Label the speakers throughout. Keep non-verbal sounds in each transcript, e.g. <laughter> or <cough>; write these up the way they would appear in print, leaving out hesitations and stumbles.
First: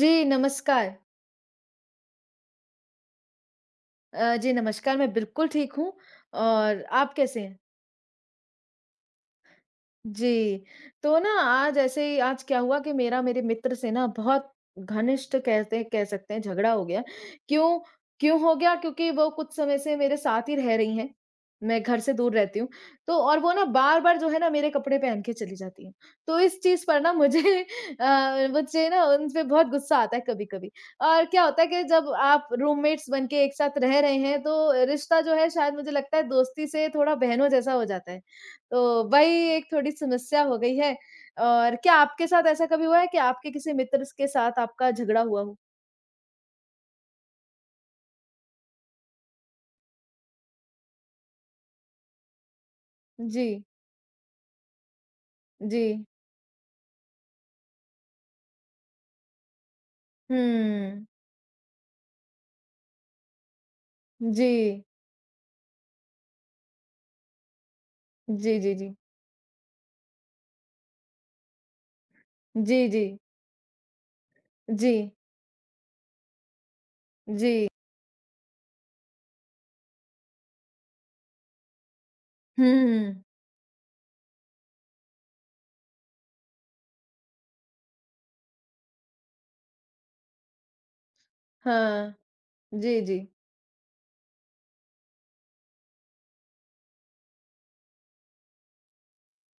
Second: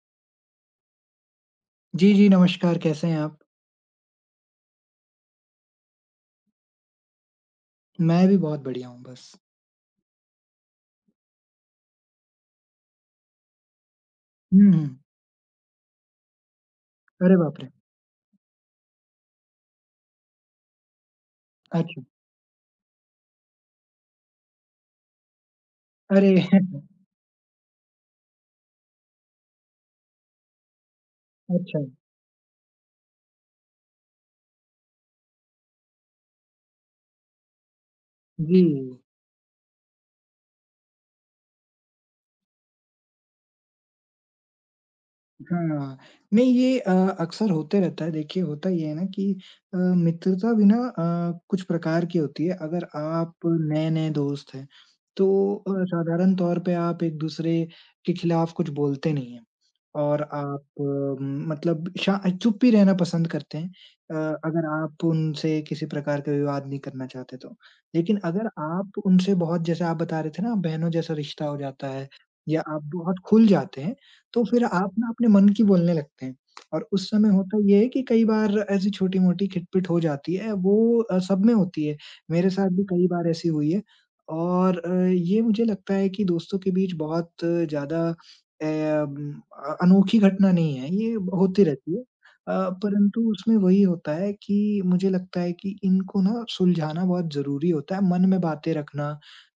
Speaker 1: जी, नमस्कार।
Speaker 2: जी, जी, नमस्कार, कैसे हैं आप?
Speaker 1: जी नमस्कार, मैं बिल्कुल ठीक हूँ और आप कैसे हैं?
Speaker 2: मैं भी बहुत बढ़िया हूँ बस।
Speaker 1: जी, तो ना आज ऐसे ही आज क्या हुआ कि मेरा मेरे मित्र से ना बहुत
Speaker 2: हुँ, हुँ।
Speaker 1: घनिष्ठ कहते कह सकते हैं झगड़ा हो गया।
Speaker 2: अरे बाप रे!
Speaker 1: क्यों क्यों हो गया? क्योंकि वो कुछ समय से मेरे साथ ही रह रही हैं। मैं घर
Speaker 2: अच्छा।
Speaker 1: से दूर रहती हूँ, तो और वो ना बार-बार जो है ना मेरे कपड़े पहन के चली जाती हैं।
Speaker 2: अरे!
Speaker 1: तो इस
Speaker 2: <laughs>
Speaker 1: चीज़ पर ना मुझे <laughs> मुझे ना उन पे बहुत गुस्सा आता है कभी-कभी। और क्या होता है
Speaker 2: अच्छा,
Speaker 1: कि जब आप रूममेट्स बन के एक साथ रह रहे हैं, तो रिश्ता जो है शायद मुझे लगता है दोस्ती से थोड़ा बहनों जैसा हो जाता है।
Speaker 2: जी।
Speaker 1: तो वही एक थोड़ी समस्या हो गई है। और क्या आपके साथ ऐसा कभी हुआ है कि आपके किसी मित्र के साथ आपका झगड़ा हुआ हो?
Speaker 2: हाँ, नहीं, ये अक्सर होते रहता है। देखिए, होता ये है ना कि मित्रता भी ना कुछ प्रकार की होती है। अगर आप
Speaker 1: जी,
Speaker 2: नए-नए दोस्त हैं, तो
Speaker 1: जी।
Speaker 2: साधारण तौर पे आप एक-दूसरे के खिलाफ कुछ बोलते नहीं हैं और आप अ,
Speaker 1: हुँ।
Speaker 2: म मतलब शा चुप ही रहना पसंद करते हैं, अ,
Speaker 1: जी।
Speaker 2: अगर आप उनसे किसी प्रकार का विवाद नहीं करना चाहते तो। लेकिन अगर
Speaker 1: जी, जी, जी।
Speaker 2: आप उनसे बहुत जैसे आप बता रहे थे ना, बहनों जैसा रिश्ता हो जाता है या आप
Speaker 1: जी, जी।
Speaker 2: बहुत खुल जाते हैं, तो फिर
Speaker 1: जी,
Speaker 2: आप ना अपने मन की बोलने लगते हैं और उस समय
Speaker 1: जी।
Speaker 2: होता ये है कि कई बार ऐसी छोटी-मोटी खिटपिट हो जाती है, वो सब में होती है। मेरे
Speaker 1: हुँ,
Speaker 2: साथ भी कई
Speaker 1: हुँ।
Speaker 2: बार ऐसी हुई है और ये मुझे लगता है कि दोस्तों के बीच बहुत ज़्यादा म अनोखी घटना नहीं है, ये होती रहती है।
Speaker 1: हाँ। जी,
Speaker 2: परंतु
Speaker 1: जी।
Speaker 2: उसमें वही होता है कि मुझे लगता है कि इनको ना सुलझाना बहुत ज़रूरी होता है, मन में बातें रखना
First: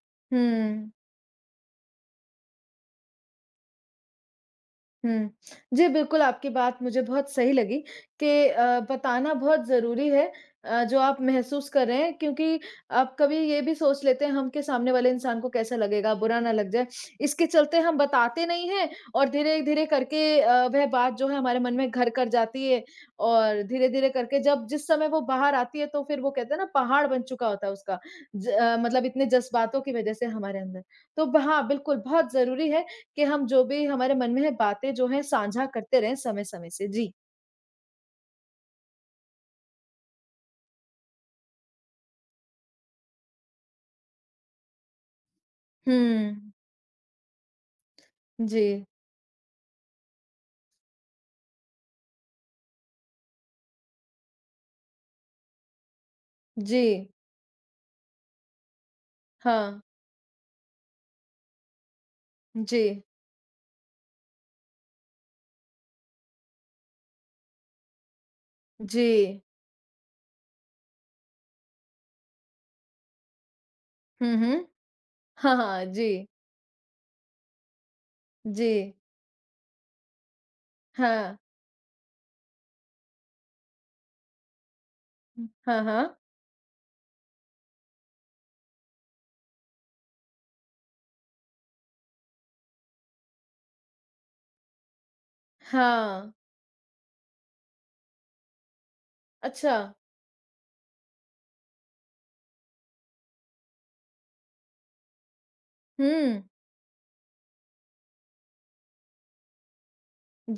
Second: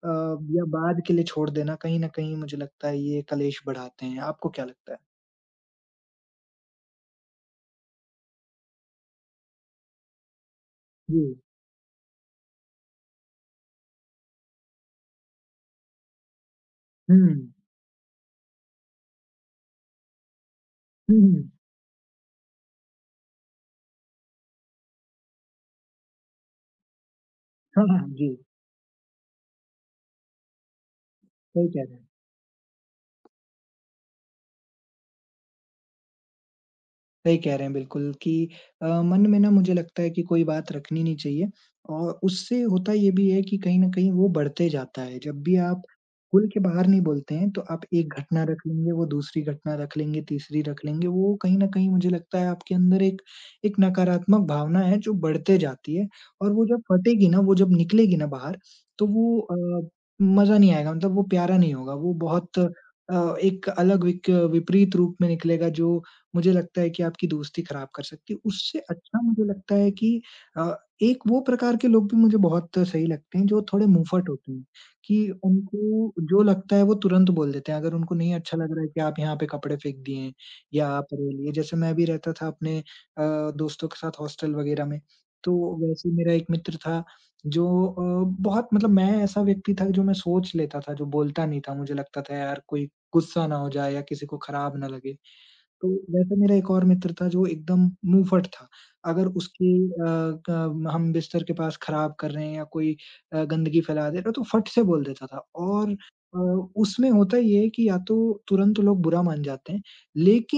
Speaker 2: अ, या
Speaker 1: हुँ।
Speaker 2: बाद के लिए छोड़ देना कहीं न कहीं मुझे लगता है ये कलेश बढ़ाते हैं। आपको क्या लगता है?
Speaker 1: हुँ। जी, बिल्कुल आपकी बात मुझे बहुत सही लगी कि बताना बहुत ज़रूरी है जो आप
Speaker 2: जी।
Speaker 1: महसूस कर रहे हैं क्योंकि आप कभी ये भी सोच लेते हैं हम कि सामने वाले इंसान को कैसा लगेगा, बुरा ना लग जाए। इसके
Speaker 2: हुँ।
Speaker 1: चलते हम बताते नहीं हैं और धीरे-धीरे करके वह बात
Speaker 2: हुँ,
Speaker 1: जो है
Speaker 2: हुँ।
Speaker 1: हमारे मन में घर कर जाती है और धीरे-धीरे करके जब जिस समय वो बाहर आती है तो फिर वो कहते हैं ना पहाड़ बन चुका होता है
Speaker 2: हाँ,
Speaker 1: उसका
Speaker 2: हाँ। जी,
Speaker 1: मतलब इतने जज़्बातों की वज़ह से हमारे अंदर। तो ब
Speaker 2: सही
Speaker 1: हाँ,
Speaker 2: कह रहे
Speaker 1: बिल्कुल
Speaker 2: हैं।
Speaker 1: बहुत ज़रूरी है कि हम जो भी हमारे मन में है बातें जो हैं साझा करते रहें समय-समय से। जी।
Speaker 2: सही कह रहे हैं बिल्कुल कि मन में ना मुझे लगता है कि कोई बात रखनी नहीं चाहिए और उससे होता ये भी है कि कहीं न कहीं वो बढ़ते जाता है। जब भी आप
Speaker 1: हुँ।
Speaker 2: खुल के बाहर नहीं बोलते हैं तो आप एक घटना रख
Speaker 1: जी,
Speaker 2: लेंगे, वो दूसरी घटना रख लेंगे, तीसरी रख लेंगे। वो कहीं न कहीं मुझे लगता है आपके अंदर एक एक नकारात्मक भावना है जो बढ़ते जाती है और वो जब
Speaker 1: जी।
Speaker 2: फटेगी ना, वो जब निकलेगी ना बाहर तो वो
Speaker 1: हाँ।
Speaker 2: मज़ा नहीं आएगा, मतलब वो प्यारा नहीं होगा। वो बहुत,
Speaker 1: जी।
Speaker 2: एक अलग विक विपरीत रूप में निकलेगा, जो मुझे लगता है कि आपकी दोस्ती खराब कर सकती है। उससे अच्छा
Speaker 1: जी।
Speaker 2: मुझे लगता है कि अ, एक वो प्रकार के लोग भी मुझे बहुत सही लगते हैं जो थोड़े मुँहफ़ट
Speaker 1: हुँ,
Speaker 2: होते हैं,
Speaker 1: हुँ।
Speaker 2: कि
Speaker 1: हाँ, हाँ।
Speaker 2: उनको
Speaker 1: जी,
Speaker 2: जो लगता है वो तुरंत बोल देते हैं। अगर उनको नहीं अच्छा
Speaker 1: जी।
Speaker 2: लग रहा है कि आप यहाँ पे कपड़े फेंक दिए हैं या आप
Speaker 1: हाँ।
Speaker 2: रेलिए, जैसे मैं भी रहता था अपने दोस्तों के साथ हॉस्टल वग़ैरह में, तो
Speaker 1: हाँ,
Speaker 2: वैसे ही
Speaker 1: हाँ।
Speaker 2: मेरा एक मित्र था जो बहुत मतलब, मैं ऐसा व्यक्ति था जो मैं सोच लेता था, जो बोलता नहीं था। मुझे लगता था यार कोई गुस्सा ना हो जाए या किसी को खराब ना लगे। तो
Speaker 1: हाँ।
Speaker 2: वैसे मेरा एक और मित्र था जो एकदम मुँहफट था। अगर उसके
Speaker 1: अच्छा।
Speaker 2: अ, क हम बिस्तर के पास खराब कर रहे हैं या कोई गंदगी फैला दे रहा है तो फट से बोल देता था और
Speaker 1: हुँ।
Speaker 2: उसमें होता ये है कि या तो तुरंत लोग बुरा मान जाते हैं,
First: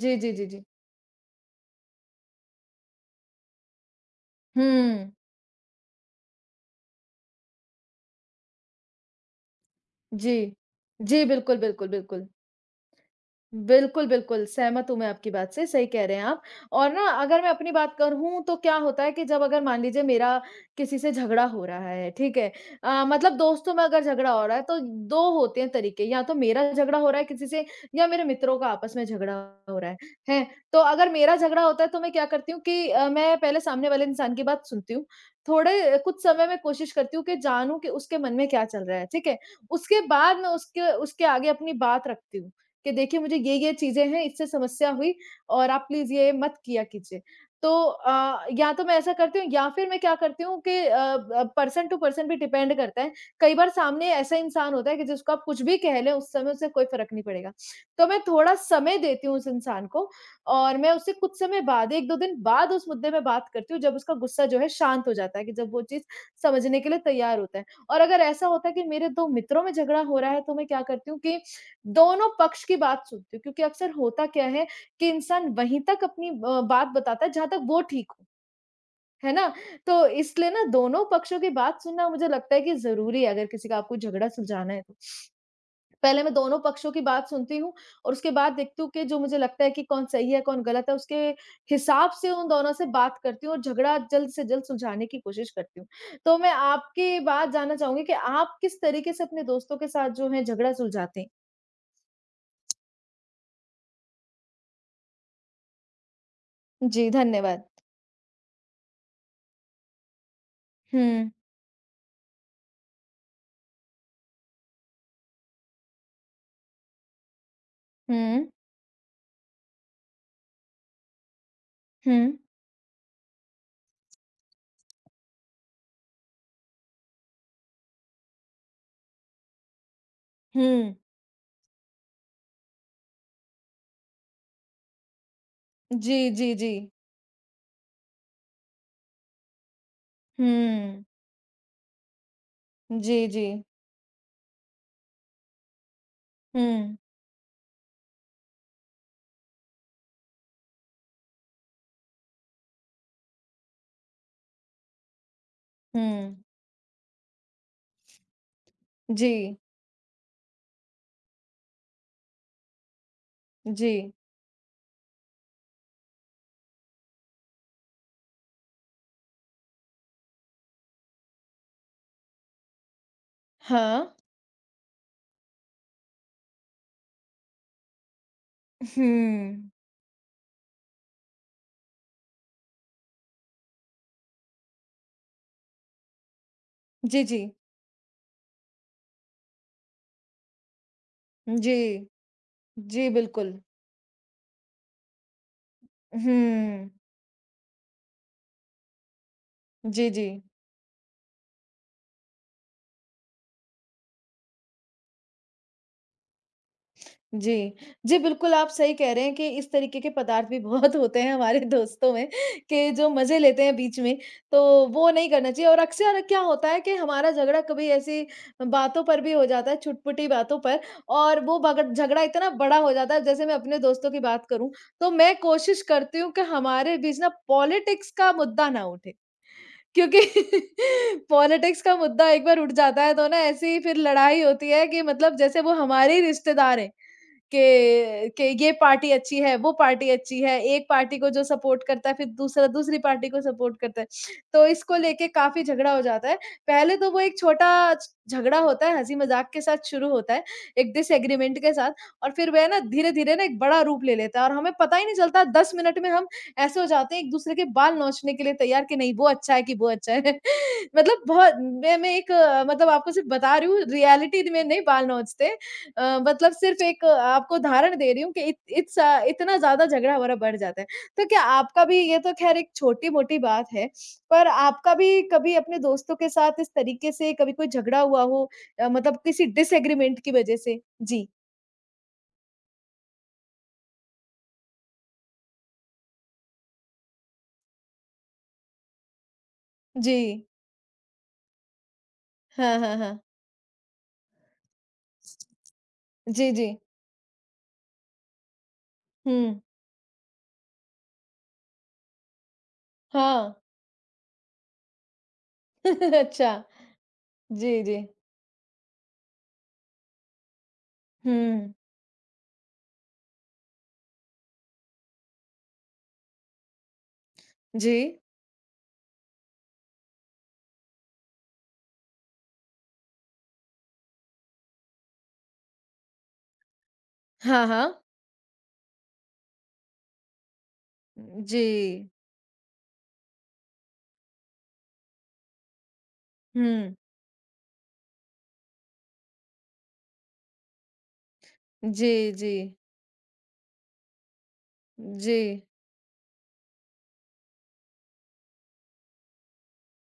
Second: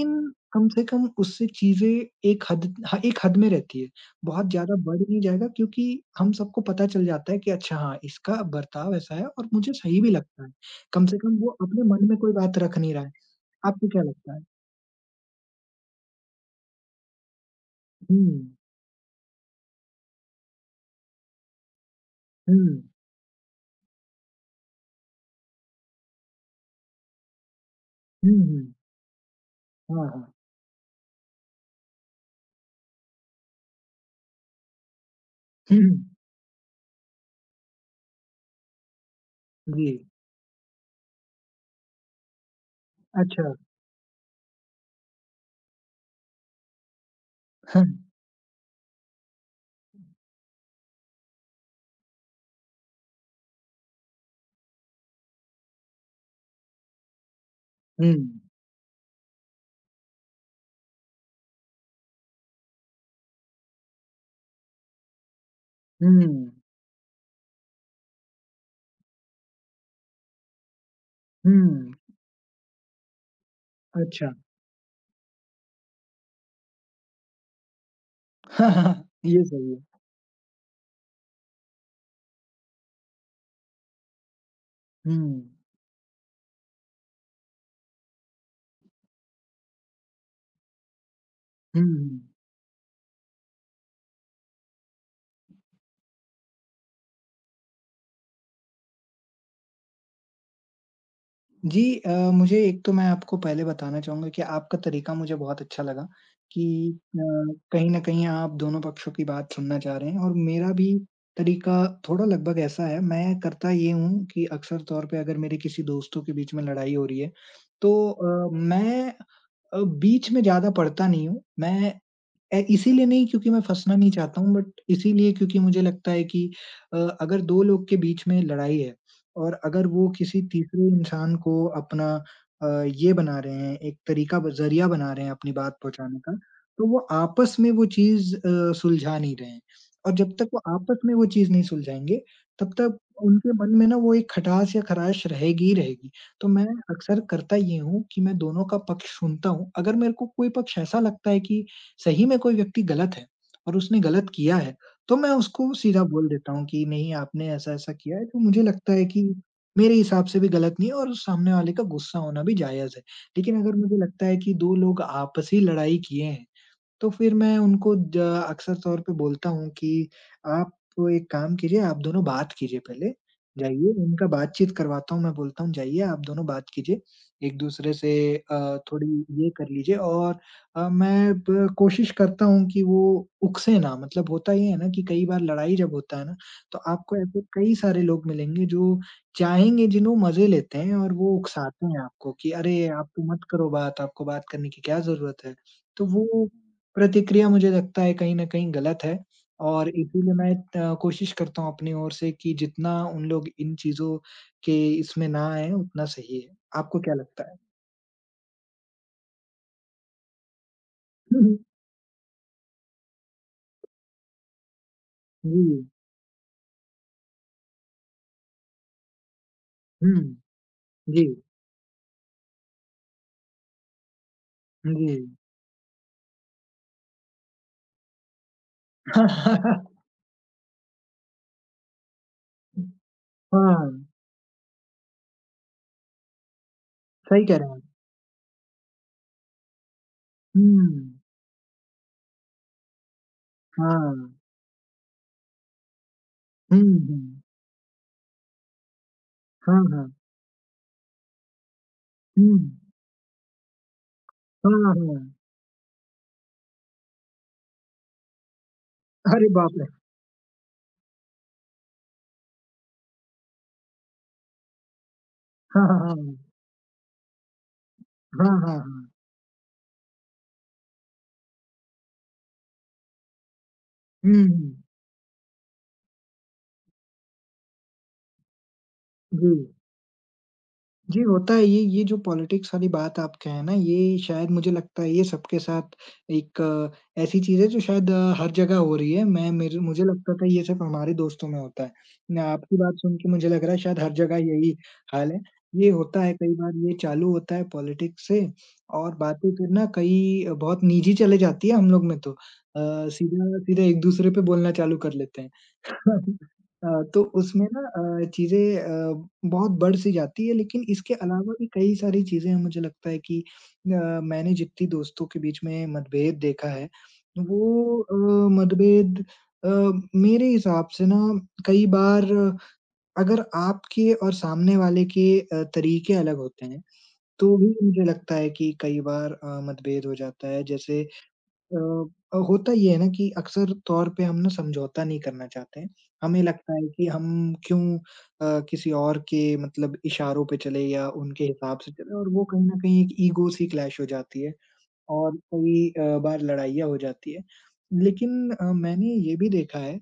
Speaker 1: जी, जी, जी, जी।
Speaker 2: कम से कम उससे चीज़ें एक हद में रहती है। बहुत ज़्यादा बढ़
Speaker 1: हुँ।
Speaker 2: नहीं जाएगा क्योंकि हम सबको पता चल जाता है कि अच्छा हाँ, इसका बर्ताव ऐसा है और मुझे सही भी
Speaker 1: जी।
Speaker 2: लगता है। कम से
Speaker 1: जी,
Speaker 2: कम वो
Speaker 1: बिल्कुल,
Speaker 2: अपने
Speaker 1: बिल्कुल,
Speaker 2: मन में
Speaker 1: बिल्कुल।
Speaker 2: कोई बात रख नहीं रहा है। आपको क्या
Speaker 1: बिल्कुल,
Speaker 2: लगता है?
Speaker 1: बिल्कुल, सहमत हूँ मैं आपकी बात से, सही कह रहे हैं आप। और ना अगर मैं अपनी बात
Speaker 2: हुँ।
Speaker 1: करूँ तो क्या होता है कि जब अगर मान लीजिए मेरा किसी से झगड़ा हो रहा है, ठीक है?
Speaker 2: हुँ।
Speaker 1: मतलब दोस्तों में अगर झगड़ा हो रहा है तो 2 होते हैं तरीके, या तो मेरा झगड़ा हो रहा है किसी से या मेरे
Speaker 2: हुँ,
Speaker 1: मित्रों का
Speaker 2: हुँ।
Speaker 1: आपस में झगड़ा हो रहा है,
Speaker 2: हाँ, हाँ।
Speaker 1: हैं? तो अगर मेरा झगड़ा होता है तो मैं क्या करती हूँ कि मैं पहले सामने वाले इंसान की बात सुनती हूँ,
Speaker 2: हुँ,
Speaker 1: थोड़े कुछ समय में कोशिश करती हूँ कि जानूँ कि उसके मन में क्या चल रहा है, ठीक है?
Speaker 2: जी।
Speaker 1: उसके बाद मैं उसके उसके आगे अपनी बात रखती हूँ। कि देखिए मुझे
Speaker 2: अच्छा।
Speaker 1: ये-ये चीज़ें हैं, इससे समस्या हुई और आप प्लीज़ ये मत किया कीजिए। तो
Speaker 2: हाँ।
Speaker 1: या तो मैं ऐसा करती हूँ या फिर मैं क्या करती हूँ कि अ, ब पर्सन टू पर्सन भी डिपेंड करता है। कई बार सामने ऐसा इंसान होता है कि जिसको आप कुछ भी कह लें, उस समय उसे कोई फ़र्क नहीं पड़ेगा। तो
Speaker 2: हुँ,
Speaker 1: मैं थोड़ा समय देती हूँ उस इंसान को और मैं उससे कुछ समय बाद 1-2 दिन बाद उस मुद्दे में बात करती हूँ, जब उसका गुस्सा जो है शांत हो जाता है कि जब वो चीज़
Speaker 2: हुँ,
Speaker 1: समझने के लिए तैयार होता है। और अगर ऐसा होता है कि मेरे 2 मित्रों में झगड़ा हो रहा है, तो मैं क्या करती हूँ कि
Speaker 2: हुँ।
Speaker 1: दोनों पक्ष की बात सुनती हूँ क्योंकि अक्सर होता
Speaker 2: अच्छा।
Speaker 1: क्या है कि इंसान वहीं तक अपनी बात बताता है जहाँ तक वो ठीक हो,
Speaker 2: हाँ, हाँ, हाँ,
Speaker 1: है ना?
Speaker 2: ये सही है।
Speaker 1: तो इसलिए ना दोनों पक्षों की बात सुनना मुझे लगता है कि ज़रूरी है अगर किसी का आपको झगड़ा सुलझाना है तो।
Speaker 2: हुँ,
Speaker 1: पहले मैं दोनों पक्षों की बात सुनती हूँ और उसके बाद देखती हूँ कि जो मुझे लगता है कि कौन सही है, कौन गलत है, उसके हिसाब
Speaker 2: हुँ।
Speaker 1: से उन दोनों से बात करती हूँ और झगड़ा जल्द से जल्द सुलझाने की कोशिश करती हूँ। तो मैं आपकी बात जानना चाहूँगी कि आप किस तरीके से अपने दोस्तों के साथ जो है झगड़ा सुलझाते हैं?
Speaker 2: जी, मुझे एक तो मैं आपको पहले बताना चाहूँगा कि आपका तरीका मुझे बहुत अच्छा लगा कि
Speaker 1: जी, धन्यवाद।
Speaker 2: कहीं न कहीं आप दोनों पक्षों की बात सुनना चाह रहे हैं और मेरा भी
Speaker 1: हुँ।
Speaker 2: तरीका थोड़ा लगभग ऐसा है। मैं करता ये हूँ कि अक्सर तौर पे अगर मेरे किसी दोस्तों के बीच में लड़ाई हो रही है, तो
Speaker 1: हुँ।
Speaker 2: मैं बीच में ज़्यादा पढ़ता नहीं हूँ, मैं
Speaker 1: हुँ।
Speaker 2: इसीलिए नहीं क्योंकि मैं फँसना नहीं चाहता हूँ, बट इसीलिए क्योंकि मुझे लगता है कि अगर 2 लोग के बीच में लड़ाई है और अगर वो किसी तीसरे
Speaker 1: हुँ।
Speaker 2: इंसान को अपना अ, ये बना रहे हैं, एक तरीका ब ज़रिया बना रहे हैं अपनी बात पहुँचाने
Speaker 1: जी,
Speaker 2: का,
Speaker 1: जी, जी।
Speaker 2: तो वो आपस में वो चीज़ सुलझा नहीं रहे हैं। और जब तक वो आपस
Speaker 1: हुँ।
Speaker 2: में वो चीज़ नहीं सुलझाएँगे, तब तक
Speaker 1: जी, जी।
Speaker 2: उनके मन में ना वो एक खटास या ख़राश रहेगी ही रहेगी। तो मैं
Speaker 1: हुँ,
Speaker 2: अक्सर करता ये हूँ कि मैं दोनों का पक्ष सुनता हूँ, अगर मेरे को कोई पक्ष ऐसा लगता है कि सही में कोई व्यक्ति गलत है और उसने गलत किया है, तो मैं उसको सीधा बोल
Speaker 1: हुँ।
Speaker 2: देता हूँ कि नहीं आपने ऐसा-ऐसा किया है, तो मुझे लगता है कि
Speaker 1: जी,
Speaker 2: मेरे हिसाब से भी गलत नहीं है और सामने वाले का गुस्सा होना भी जायज़ है। लेकिन अगर
Speaker 1: जी।
Speaker 2: मुझे लगता है कि 2 लोग आपसी लड़ाई किए हैं तो फिर मैं उनको ज अक्सर तौर पे बोलता हूँ कि आप एक काम कीजिए, आप दोनों बात कीजिए पहले। जाइए
Speaker 1: हाँ।
Speaker 2: उनका बातचीत करवाता हूँ, मैं बोलता हूँ जाइए आप दोनों बात कीजिए, एक-दूसरे से थोड़ी ये कर
Speaker 1: हुँ।
Speaker 2: लीजिए और मैं ब कोशिश करता हूँ कि वो उकसे ना, मतलब होता ये है ना कि कई बार लड़ाई जब होता है ना, तो आपको
Speaker 1: जी,
Speaker 2: ऐसे
Speaker 1: जी।
Speaker 2: कई सारे लोग मिलेंगे जो चाहेंगे, जिन्हों मज़े लेते हैं और वो
Speaker 1: जी।
Speaker 2: उकसाते हैं आपको कि अरे!
Speaker 1: जी,
Speaker 2: आप तो मत
Speaker 1: बिल्कुल।
Speaker 2: करो बात, आपको बात करने की क्या ज़रूरत है? तो वो
Speaker 1: हुँ।
Speaker 2: प्रतिक्रिया मुझे लगता है कहीं न कहीं गलत है और
Speaker 1: जी, जी।
Speaker 2: इसीलिए मैं त कोशिश करता हूँ अपनी ओर से कि जितना उन लोग इन चीज़ों के इसमें ना आएँ उतना सही है। आपको क्या लगता
Speaker 1: जी।
Speaker 2: है?
Speaker 1: जी, बिल्कुल आप सही कह रहे हैं कि इस तरीके के पदार्थ भी <laughs> बहुत होते
Speaker 2: <laughs>
Speaker 1: हैं
Speaker 2: हम्म,
Speaker 1: हमारे दोस्तों में कि जो मज़े लेते हैं बीच में, तो वो नहीं करना चाहिए और
Speaker 2: जी।
Speaker 1: अक्सर क्या होता है कि हमारा झगड़ा कभी ऐसी बातों पर भी हो जाता है,
Speaker 2: हुँ।
Speaker 1: छुटपुटी बातों पर
Speaker 2: जी।
Speaker 1: और वो बगड़ झगड़ा इतना बड़ा हो जाता है, जैसे मैं अपने दोस्तों की बात करूँ, तो
Speaker 2: जी।
Speaker 1: मैं कोशिश करती हूँ कि हमारे बीच ना पॉलिटिक्स का मुद्दा ना उठे।
Speaker 2: <laughs>
Speaker 1: क्योंकि <laughs> पॉलिटिक्स का मुद्दा एक बार उठ जाता है तो ना ऐसी ही फिर
Speaker 2: हाँ,
Speaker 1: लड़ाई होती है कि मतलब जैसे वो हमारे ही रिश्तेदार हैं
Speaker 2: सही कह रहे हैं आप।
Speaker 1: कि ये पार्टी अच्छी है, वो पार्टी अच्छी है, एक
Speaker 2: हुँ।
Speaker 1: पार्टी को जो सपोर्ट करता है फिर दूसरा दूसरी पार्टी को सपोर्ट करता है।
Speaker 2: हाँ।
Speaker 1: तो इसको लेके काफ़ी झगड़ा हो जाता है।
Speaker 2: हुँ,
Speaker 1: पहले तो वो एक
Speaker 2: हुँ।
Speaker 1: छोटा छ झगड़ा होता है, हँसी-मज़ाक के
Speaker 2: हाँ,
Speaker 1: साथ शुरू
Speaker 2: हाँ।
Speaker 1: होता है, एक डिसएग्रीमेंट के साथ और
Speaker 2: हुँ।
Speaker 1: फिर वह ना धीरे-धीरे ना एक बड़ा रूप ले लेता है और
Speaker 2: हाँ,
Speaker 1: हमें पता ही नहीं
Speaker 2: हाँ।
Speaker 1: चलता 10 मिनट में हम ऐसे हो जाते हैं एक-दूसरे के बाल नोचने के लिए तैयार कि नहीं वो
Speaker 2: अरे
Speaker 1: अच्छा है कि
Speaker 2: बाप रे!
Speaker 1: वो अच्छा है। <laughs> मतलब बहुत मैं एक मतलब आपको सिर्फ़ बता रही हूँ रियलिटी में नहीं बाल नोचते
Speaker 2: हाँ, हाँ, हाँ।
Speaker 1: मतलब सिर्फ़ एक आपको उदाहरण दे रही हूँ कि
Speaker 2: हाँ,
Speaker 1: इत
Speaker 2: हाँ,
Speaker 1: इट्स
Speaker 2: हाँ।
Speaker 1: इतना ज़्यादा झगड़ा हमारा बढ़ जाता है। तो क्या आपका भी ये तो ख़ैर एक छोटी-मोटी बात है,
Speaker 2: हुँ,
Speaker 1: पर
Speaker 2: हुँ।
Speaker 1: आपका भी कभी अपने दोस्तों के साथ इस तरीके से कभी कोई झगड़ा हुआ हो मतलब किसी
Speaker 2: जी।
Speaker 1: डिसएग्रीमेंट की वज़ह से?
Speaker 2: जी,
Speaker 1: जी।
Speaker 2: होता है ये, जो पॉलिटिक्स वाली बात आप कहें ना, ये शायद मुझे लगता है ये सबके साथ एक, ऐसी चीज़ है जो शायद हर जगह हो रही है। मैं मेरे मुझे
Speaker 1: जी।
Speaker 2: लगता था ये सिर्फ़ हमारे दोस्तों में होता है। न, आपकी
Speaker 1: हाँ,
Speaker 2: बात
Speaker 1: हाँ,
Speaker 2: सुन
Speaker 1: हाँ।
Speaker 2: के मुझे लग रहा है शायद हर जगह यही हाल है। ये होता है,
Speaker 1: जी,
Speaker 2: कई
Speaker 1: जी।
Speaker 2: बार ये चालू होता है पॉलिटिक्स से और बातें
Speaker 1: हुँ।
Speaker 2: फिर ना कई बहुत निजी चले जाती है हम लोग में तो।
Speaker 1: हाँ।
Speaker 2: सीधा सीधा एक-दूसरे पे बोलना चालू कर लेते हैं।
Speaker 1: <laughs>
Speaker 2: <laughs>
Speaker 1: अच्छा,
Speaker 2: तो उसमें
Speaker 1: जी,
Speaker 2: ना
Speaker 1: जी।
Speaker 2: चीज़ें बहुत बढ़-सी जाती है, लेकिन इसके अलावा भी
Speaker 1: हुँ,
Speaker 2: कई सारी चीज़ें हैं मुझे लगता है कि मैंने जितनी दोस्तों के बीच में मतभेद देखा है,
Speaker 1: जी।
Speaker 2: वो मतभेद अ, मेरे हिसाब से ना कई बार अगर आपके और सामने वाले के तरीके अलग होते हैं, तो
Speaker 1: हाँ,
Speaker 2: भी
Speaker 1: हाँ।
Speaker 2: मुझे लगता है कि कई बार मतभेद हो जाता है। जैसे
Speaker 1: जी।
Speaker 2: अ होता ये है ना कि अक्सर तौर पे हम ना समझौता नहीं करना चाहते हैं। हमें लगता है
Speaker 1: हुँ।
Speaker 2: कि हम क्यों किसी और के मतलब इशारों पे चले या उनके हिसाब से
Speaker 1: जी,
Speaker 2: चले, और वो
Speaker 1: जी।
Speaker 2: कहीं न कहीं एक ईगो सी क्लैश हो जाती है। और
Speaker 1: जी।
Speaker 2: कई बार लड़ाइयाँ हो जाती है। लेकिन मैंने ये भी देखा है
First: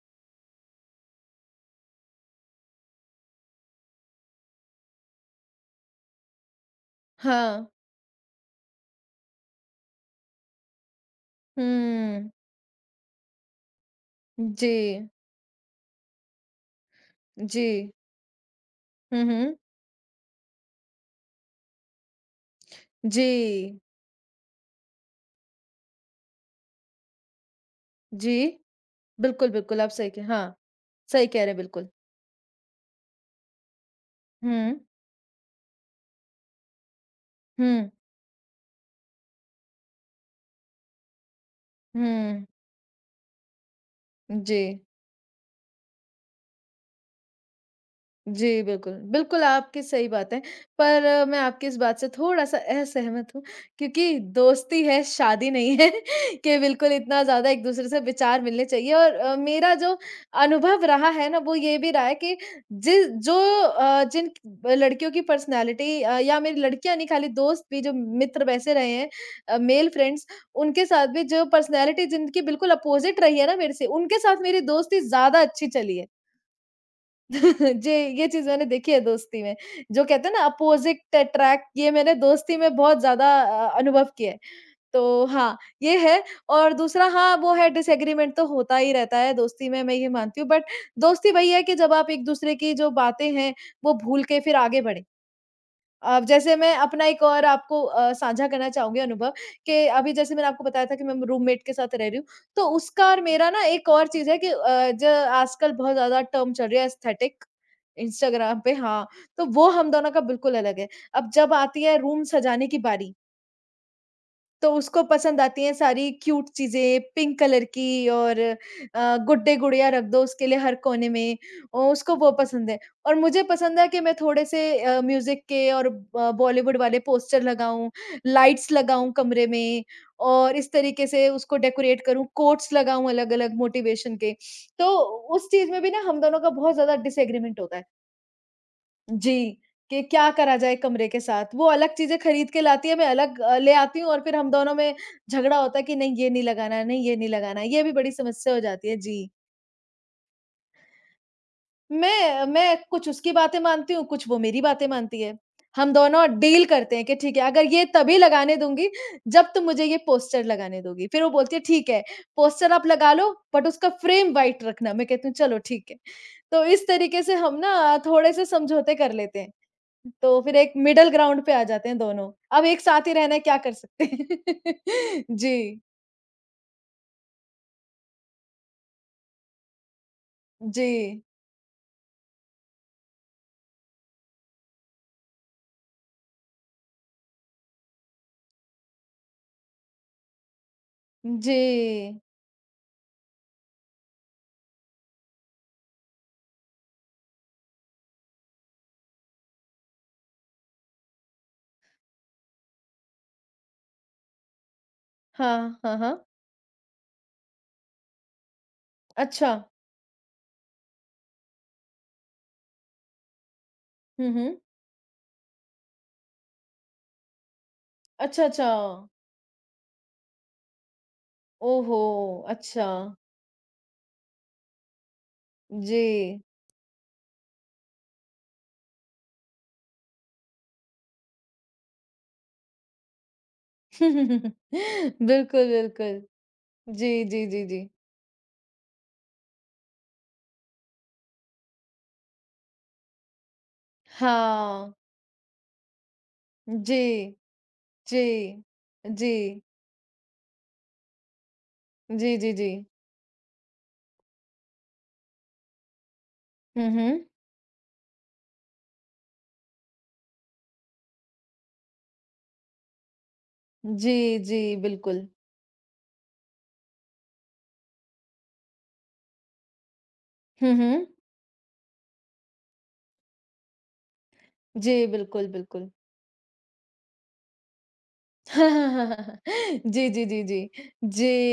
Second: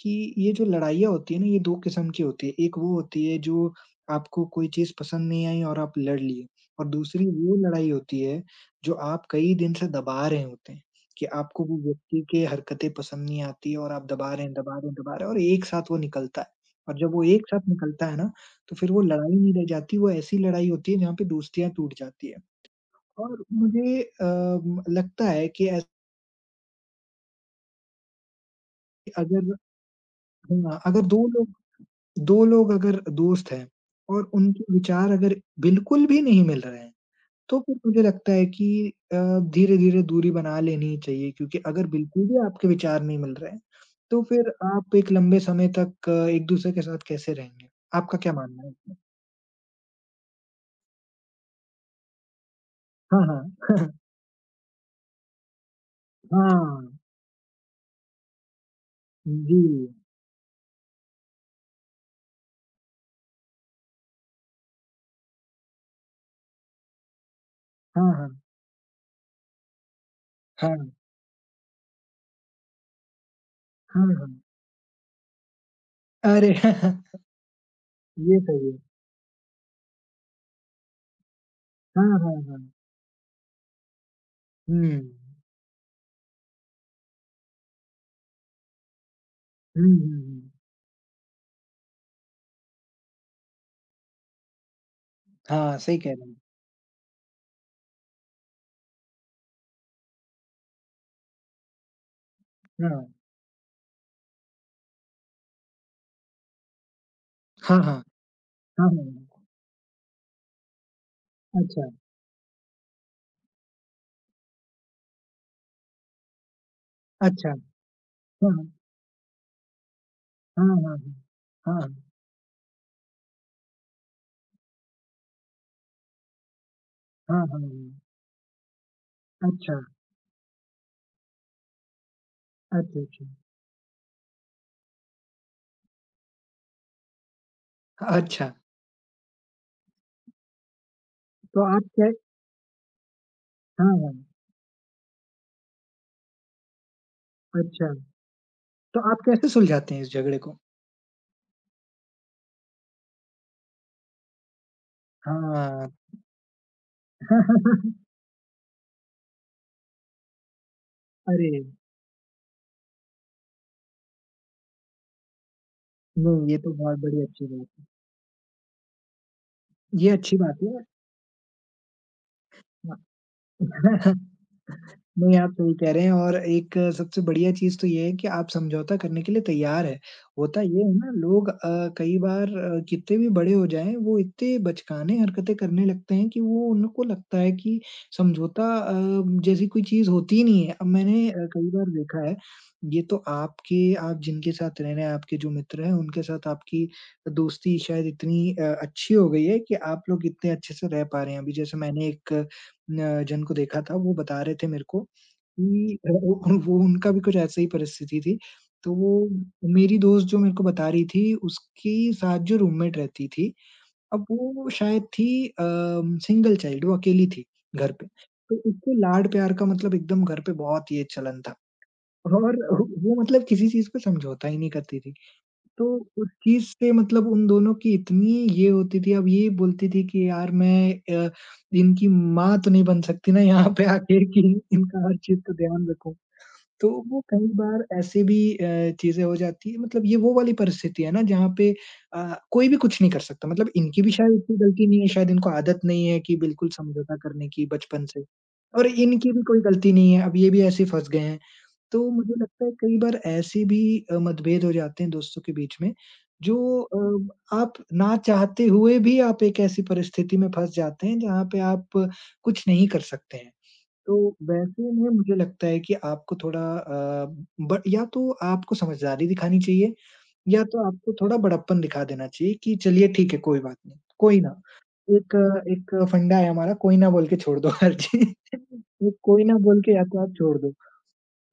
Speaker 2: कि ये जो लड़ाइयाँ होती है ना, ये 2 किस्म की होती है। एक वो होती है जो आपको कोई चीज़ पसंद नहीं आई और आप लड़ लिए, और दूसरी वो
Speaker 1: हाँ।
Speaker 2: लड़ाई होती है जो आप कई दिन से दबा रहे होते हैं कि आपको वो व्यक्ति
Speaker 1: हुँ।
Speaker 2: के हरकतें पसंद नहीं आती है और आप दबा रहे हैं,
Speaker 1: जी,
Speaker 2: दबा रहे हैं, दबा रहे हैं और एक साथ वो निकलता है। और जब वो एक साथ
Speaker 1: जी।
Speaker 2: निकलता है ना, तो फिर वो
Speaker 1: हुँ,
Speaker 2: लड़ाई नहीं
Speaker 1: हुँ।
Speaker 2: रह जाती, वो ऐसी लड़ाई होती है जहाँ पे दोस्तियाँ टूट जाती है। और
Speaker 1: जी,
Speaker 2: मुझे लगता है कि ऐसे
Speaker 1: जी। बिल्कुल,
Speaker 2: अगर
Speaker 1: बिल्कुल, आप सही कह हाँ,
Speaker 2: हाँ, अगर 2
Speaker 1: सही कह रहे
Speaker 2: लोग
Speaker 1: हैं बिल्कुल।
Speaker 2: 2 लोग अगर दोस्त हैं और उनके
Speaker 1: हुँ,
Speaker 2: विचार अगर बिल्कुल भी नहीं मिल रहे हैं, तो फिर
Speaker 1: हुँ,
Speaker 2: मुझे लगता है कि अ, धीरे-धीरे दूरी बना लेनी चाहिए क्योंकि अगर बिल्कुल भी
Speaker 1: हुँ।
Speaker 2: आपके विचार नहीं मिल रहे हैं, तो फिर
Speaker 1: जी।
Speaker 2: आप एक लंबे समय तक एक-दूसरे के साथ कैसे रहेंगे? आपका क्या
Speaker 1: जी,
Speaker 2: मानना है
Speaker 1: बिल्कुल।
Speaker 2: इसमें?
Speaker 1: बिल्कुल, आपकी सही बात है। पर मैं आपकी इस बात से थोड़ा-सा
Speaker 2: हाँ,
Speaker 1: असहमत हूँ
Speaker 2: हाँ। <laughs>
Speaker 1: क्योंकि दोस्ती है, शादी नहीं है <laughs> कि बिल्कुल
Speaker 2: हाँ,
Speaker 1: इतना ज़्यादा एक-दूसरे से विचार मिलने चाहिए और
Speaker 2: जी।
Speaker 1: मेरा जो अनुभव रहा है ना, वो ये भी रहा है कि जि जो जिन लड़कियों की पर्सनैलिटी या मेरी लड़कियाँ नहीं, खाली दोस्त भी जो
Speaker 2: हाँ, हाँ।
Speaker 1: मित्र वैसे रहे हैं मेल फ्रेंड्स,
Speaker 2: हाँ,
Speaker 1: उनके साथ भी जो पर्सनैलिटी जिनकी बिल्कुल अपोज़िट रही है ना मेरे से,
Speaker 2: हाँ,
Speaker 1: उनके
Speaker 2: हाँ।
Speaker 1: साथ मेरी दोस्ती ज़्यादा अच्छी चली है।
Speaker 2: अरे! <laughs>
Speaker 1: जी, ये
Speaker 2: ये
Speaker 1: चीज़ मैंने
Speaker 2: सही है।
Speaker 1: देखी है दोस्ती में। जो कहते हैं ना अपोज़िट अट्रैक्ट ये
Speaker 2: हाँ,
Speaker 1: मैंने
Speaker 2: हाँ,
Speaker 1: दोस्ती
Speaker 2: हाँ।
Speaker 1: में बहुत ज़्यादा अनुभव किया है।
Speaker 2: हुँ।
Speaker 1: तो हाँ, ये है और दूसरा हाँ, वो है डिसएग्रीमेंट तो होता ही रहता है दोस्ती में,
Speaker 2: हुँ,
Speaker 1: मैं ये
Speaker 2: हुँ,
Speaker 1: मानती हूँ।
Speaker 2: हुँ।
Speaker 1: बट दोस्ती वही है कि जब आप एक-दूसरे की जो बातें हैं, वो भूल के फिर आगे बढ़ें।
Speaker 2: हाँ, सही कह
Speaker 1: अब
Speaker 2: रहे हैं।
Speaker 1: जैसे मैं अपना एक और आपको साझा करना चाहूँगी अनुभव कि अभी जैसे मैंने आपको बताया था कि मैं रूममेट के साथ रह रही हूँ, तो
Speaker 2: हाँ।
Speaker 1: उसका और मेरा ना एक और चीज़ है कि जो आजकल बहुत ज़्यादा टर्म चल रही है एस्थेटिक
Speaker 2: हाँ, हाँ।
Speaker 1: इंस्टाग्राम पे
Speaker 2: हाँ, हाँ।
Speaker 1: हाँ,
Speaker 2: हाँ।
Speaker 1: तो वो हम दोनों का बिल्कुल अलग है। अब जब आती
Speaker 2: अच्छा,
Speaker 1: है रूम सजाने की बारी तो उसको पसंद आती हैं सारी क्यूट चीज़ें, पिंक
Speaker 2: अच्छा।
Speaker 1: कलर की और
Speaker 2: हाँ, हाँ।
Speaker 1: गुड्डे-गुड़िया रख दो उसके लिए
Speaker 2: हाँ,
Speaker 1: हर
Speaker 2: हाँ, हाँ।
Speaker 1: कोने में।
Speaker 2: हाँ,
Speaker 1: उसको वो पसंद है और मुझे पसंद है कि मैं थोड़े से म्यूज़िक के और ब बॉलीवुड वाले
Speaker 2: हाँ,
Speaker 1: पोस्टर
Speaker 2: हाँ,
Speaker 1: लगाऊँ,
Speaker 2: हाँ।
Speaker 1: लाइट्स लगाऊँ कमरे
Speaker 2: अच्छा,
Speaker 1: में और इस तरीके से उसको डेकोरेट करूँ, कोट्स
Speaker 2: अच्छा,
Speaker 1: लगाऊँ
Speaker 2: अच्छा।
Speaker 1: अलग-अलग मोटिवेशन के। तो उस चीज़ में भी ना हम दोनों का बहुत ज़्यादा डिसएग्रीमेंट होता है।
Speaker 2: अच्छा,
Speaker 1: जी, कि क्या करा जाए कमरे के साथ?
Speaker 2: तो
Speaker 1: वो
Speaker 2: आप
Speaker 1: अलग
Speaker 2: क्या
Speaker 1: चीज़ें खरीद के लाती है, मैं अलग ले
Speaker 2: हाँ,
Speaker 1: आती हूँ और
Speaker 2: हाँ।
Speaker 1: फिर हम दोनों में झगड़ा होता है कि नहीं ये नहीं लगाना है, नहीं ये नहीं लगाना है। ये
Speaker 2: अच्छा,
Speaker 1: भी बड़ी समस्या हो जाती है,
Speaker 2: तो आप
Speaker 1: जी।
Speaker 2: कैसे सुलझाते हैं इस झगड़े को?
Speaker 1: मैं कुछ उसकी बातें मानती हूँ, कुछ वो मेरी बातें मानती है।
Speaker 2: हाँ।
Speaker 1: हम दोनों डील करते हैं कि ठीक है, अगर ये
Speaker 2: <laughs>
Speaker 1: तभी लगाने दूँगी, जब तुम मुझे ये पोस्टर लगाने दोगी। फिर वो
Speaker 2: अरे!
Speaker 1: बोलती है ठीक है, पोस्टर आप लगा लो बट उसका फ्रेम व्हाइट रखना। मैं कहती हूँ चलो ठीक है।
Speaker 2: नहीं, ये
Speaker 1: तो
Speaker 2: तो
Speaker 1: इस
Speaker 2: बहुत बड़ी
Speaker 1: तरीके से
Speaker 2: अच्छी
Speaker 1: हम
Speaker 2: बात है।
Speaker 1: ना थोड़े-से समझौते कर लेते हैं।
Speaker 2: ये अच्छी
Speaker 1: तो फिर
Speaker 2: बात
Speaker 1: एक
Speaker 2: है।
Speaker 1: मिडल ग्राउंड पे आ जाते हैं दोनों। अब एक साथ ही रहना है क्या कर सकते
Speaker 2: <laughs>
Speaker 1: हैं? <laughs>
Speaker 2: नहीं, आप सही
Speaker 1: जी,
Speaker 2: कह रहे हैं और एक सबसे बढ़िया चीज़ तो ये है कि आप समझौता करने के लिए तैयार हैं। होता ये
Speaker 1: जी,
Speaker 2: है ना लोग कई बार कितने भी बड़े हो जाएँ वो इतने बचकाने हरकतें करने लगते हैं कि वो उनको लगता है कि समझौता जैसी कोई चीज़ होती ही नहीं है। अब मैंने
Speaker 1: जी।
Speaker 2: कई बार देखा है, ये तो आपके, आप जिनके साथ रह रहे हैं, आपके जो मित्र हैं उनके साथ आपकी दोस्ती शायद इतनी अच्छी हो गई है कि आप लोग इतने अच्छे से रह पा रहे हैं। अभी जैसे मैंने एक न जन को देखा था, वो बता रहे थे मेरे को
Speaker 1: हाँ, हाँ,
Speaker 2: कि
Speaker 1: हाँ।
Speaker 2: वो उनका भी कुछ ऐसे ही परिस्थिति थी। तो वो
Speaker 1: अच्छा।
Speaker 2: मेरी दोस्त जो मेरे को बता रही थी, उसके साथ जो रूममेट रहती थी, अब
Speaker 1: हुँ, हुँ।
Speaker 2: वो शायद थी सिंगल चाइल्ड, वो अकेली थी घर पे।
Speaker 1: अच्छा,
Speaker 2: तो
Speaker 1: अच्छा।
Speaker 2: उसको लाड-प्यार का मतलब एकदम घर पे बहुत ये चलन था,
Speaker 1: ओहो!
Speaker 2: और
Speaker 1: अच्छा।
Speaker 2: वो मतलब किसी चीज़ पे समझौता ही नहीं करती थी। तो
Speaker 1: जी।
Speaker 2: उस चीज़ से मतलब उन दोनों की इतनी ये होती थी, अब ये बोलती थी कि यार मैं अ, इनकी माँ तो नहीं बन सकती ना यहाँ पे आके कि इनका हर
Speaker 1: <laughs>
Speaker 2: चीज़ का
Speaker 1: बिल्कुल,
Speaker 2: ध्यान रखूँ।
Speaker 1: बिल्कुल।
Speaker 2: तो वो
Speaker 1: जी, जी,
Speaker 2: कई
Speaker 1: जी,
Speaker 2: बार
Speaker 1: जी।
Speaker 2: ऐसे भी चीज़ें हो जाती हैं, मतलब ये वो वाली परिस्थिति है ना जहाँ पे कोई भी कुछ नहीं कर सकता, मतलब इनकी भी शायद इतनी गलती
Speaker 1: हाँ।
Speaker 2: नहीं है, शायद इनको आदत नहीं है कि बिल्कुल समझौता
Speaker 1: जी,
Speaker 2: करने की बचपन से,
Speaker 1: जी।
Speaker 2: और इनकी
Speaker 1: जी।
Speaker 2: भी कोई गलती नहीं है, अब ये भी ऐसे ही फँस गए हैं। तो मुझे
Speaker 1: जी, जी,
Speaker 2: लगता
Speaker 1: जी।
Speaker 2: है कई बार ऐसे भी मतभेद हो जाते हैं दोस्तों के बीच में जो
Speaker 1: हुँ, हुँ।
Speaker 2: आप ना चाहते हुए भी आप एक ऐसी परिस्थिति में फँस जाते हैं जहाँ पे आप कुछ नहीं कर सकते हैं।
Speaker 1: जी,
Speaker 2: तो
Speaker 1: जी,
Speaker 2: वैसे में
Speaker 1: बिल्कुल।
Speaker 2: मुझे लगता है कि आपको थोड़ा अ, ब या तो आपको समझदारी दिखानी चाहिए या
Speaker 1: हुँ,
Speaker 2: तो
Speaker 1: हुँ।
Speaker 2: आपको थोड़ा बड़प्पन दिखा देना चाहिए कि चलिए ठीक है कोई बात नहीं, कोई ना।
Speaker 1: जी,
Speaker 2: एक
Speaker 1: बिल्कुल, बिल्कुल।
Speaker 2: एक फंडा है हमारा, कोई ना बोल के छोड़ दो हर चीज़।
Speaker 1: <laughs> हाँ,
Speaker 2: <laughs>
Speaker 1: हाँ, हाँ, हाँ,
Speaker 2: एक
Speaker 1: हाँ।
Speaker 2: कोई ना बोल के या
Speaker 1: जी,
Speaker 2: तो
Speaker 1: जी,
Speaker 2: आप
Speaker 1: जी,
Speaker 2: छोड़
Speaker 1: जी।
Speaker 2: दो।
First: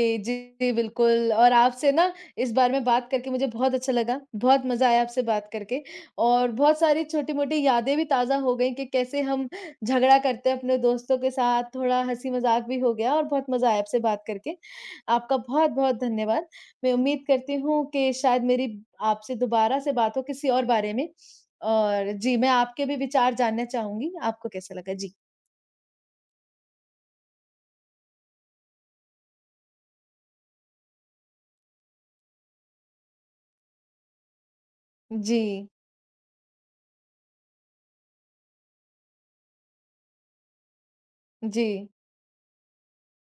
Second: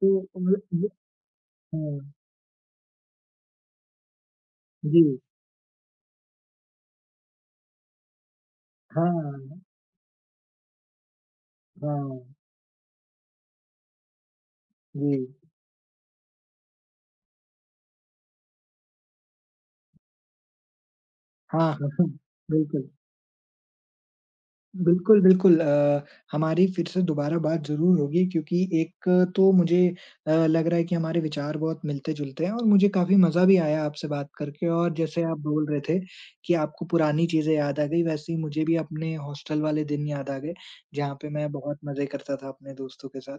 Speaker 2: तो
Speaker 1: जी,
Speaker 2: हाँ,
Speaker 1: बिल्कुल और आपसे ना इस बारे में बात करके मुझे बहुत अच्छा लगा, बहुत मज़ा आया
Speaker 2: जी।
Speaker 1: आपसे बात करके और बहुत सारी छोटी-मोटी यादें भी ताज़ा हो गई कि कैसे हम
Speaker 2: हाँ,
Speaker 1: झगड़ा करते हैं अपने दोस्तों के साथ, थोड़ा
Speaker 2: हाँ,
Speaker 1: हँसी-मज़ाक भी हो गया और बहुत मज़ा आया आपसे बात करके।
Speaker 2: जी।
Speaker 1: आपका बहुत-बहुत धन्यवाद। मैं उम्मीद करती हूँ कि शायद मेरी आपसे दोबारा से बात हो किसी और बारे में
Speaker 2: हाँ, हाँ
Speaker 1: और जी, मैं
Speaker 2: <laughs>
Speaker 1: आपके
Speaker 2: बिल्कुल।
Speaker 1: भी विचार जानना चाहूँगी, आपको कैसा लगा? जी।
Speaker 2: बिल्कुल, बिल्कुल। हमारी फिर से दोबारा बात ज़रूर होगी क्योंकि एक तो मुझे लग रहा है कि हमारे विचार बहुत मिलते-जुलते हैं और मुझे काफ़ी मज़ा भी आया आपसे बात करके और जैसे आप बोल
Speaker 1: जी,
Speaker 2: रहे थे कि आपको पुरानी चीज़ें याद आ गई, वैसे ही मुझे भी अपने हॉस्टल वाले दिन याद आ गए, जहाँ पे मैं
Speaker 1: जी।
Speaker 2: बहुत मज़े करता था अपने दोस्तों के साथ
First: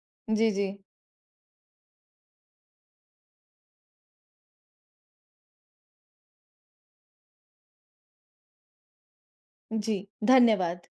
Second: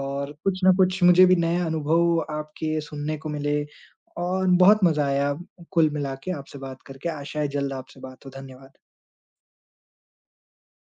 Speaker 2: और
Speaker 1: जी,
Speaker 2: कुछ
Speaker 1: जी।
Speaker 2: ना कुछ मुझे भी नए अनुभव आपके सुनने को मिले और बहुत मज़ा आया कुल मिला के आपसे बात करके। आशा है जल्द आपसे बात हो। धन्यवाद।
Speaker 1: जी, धन्यवाद।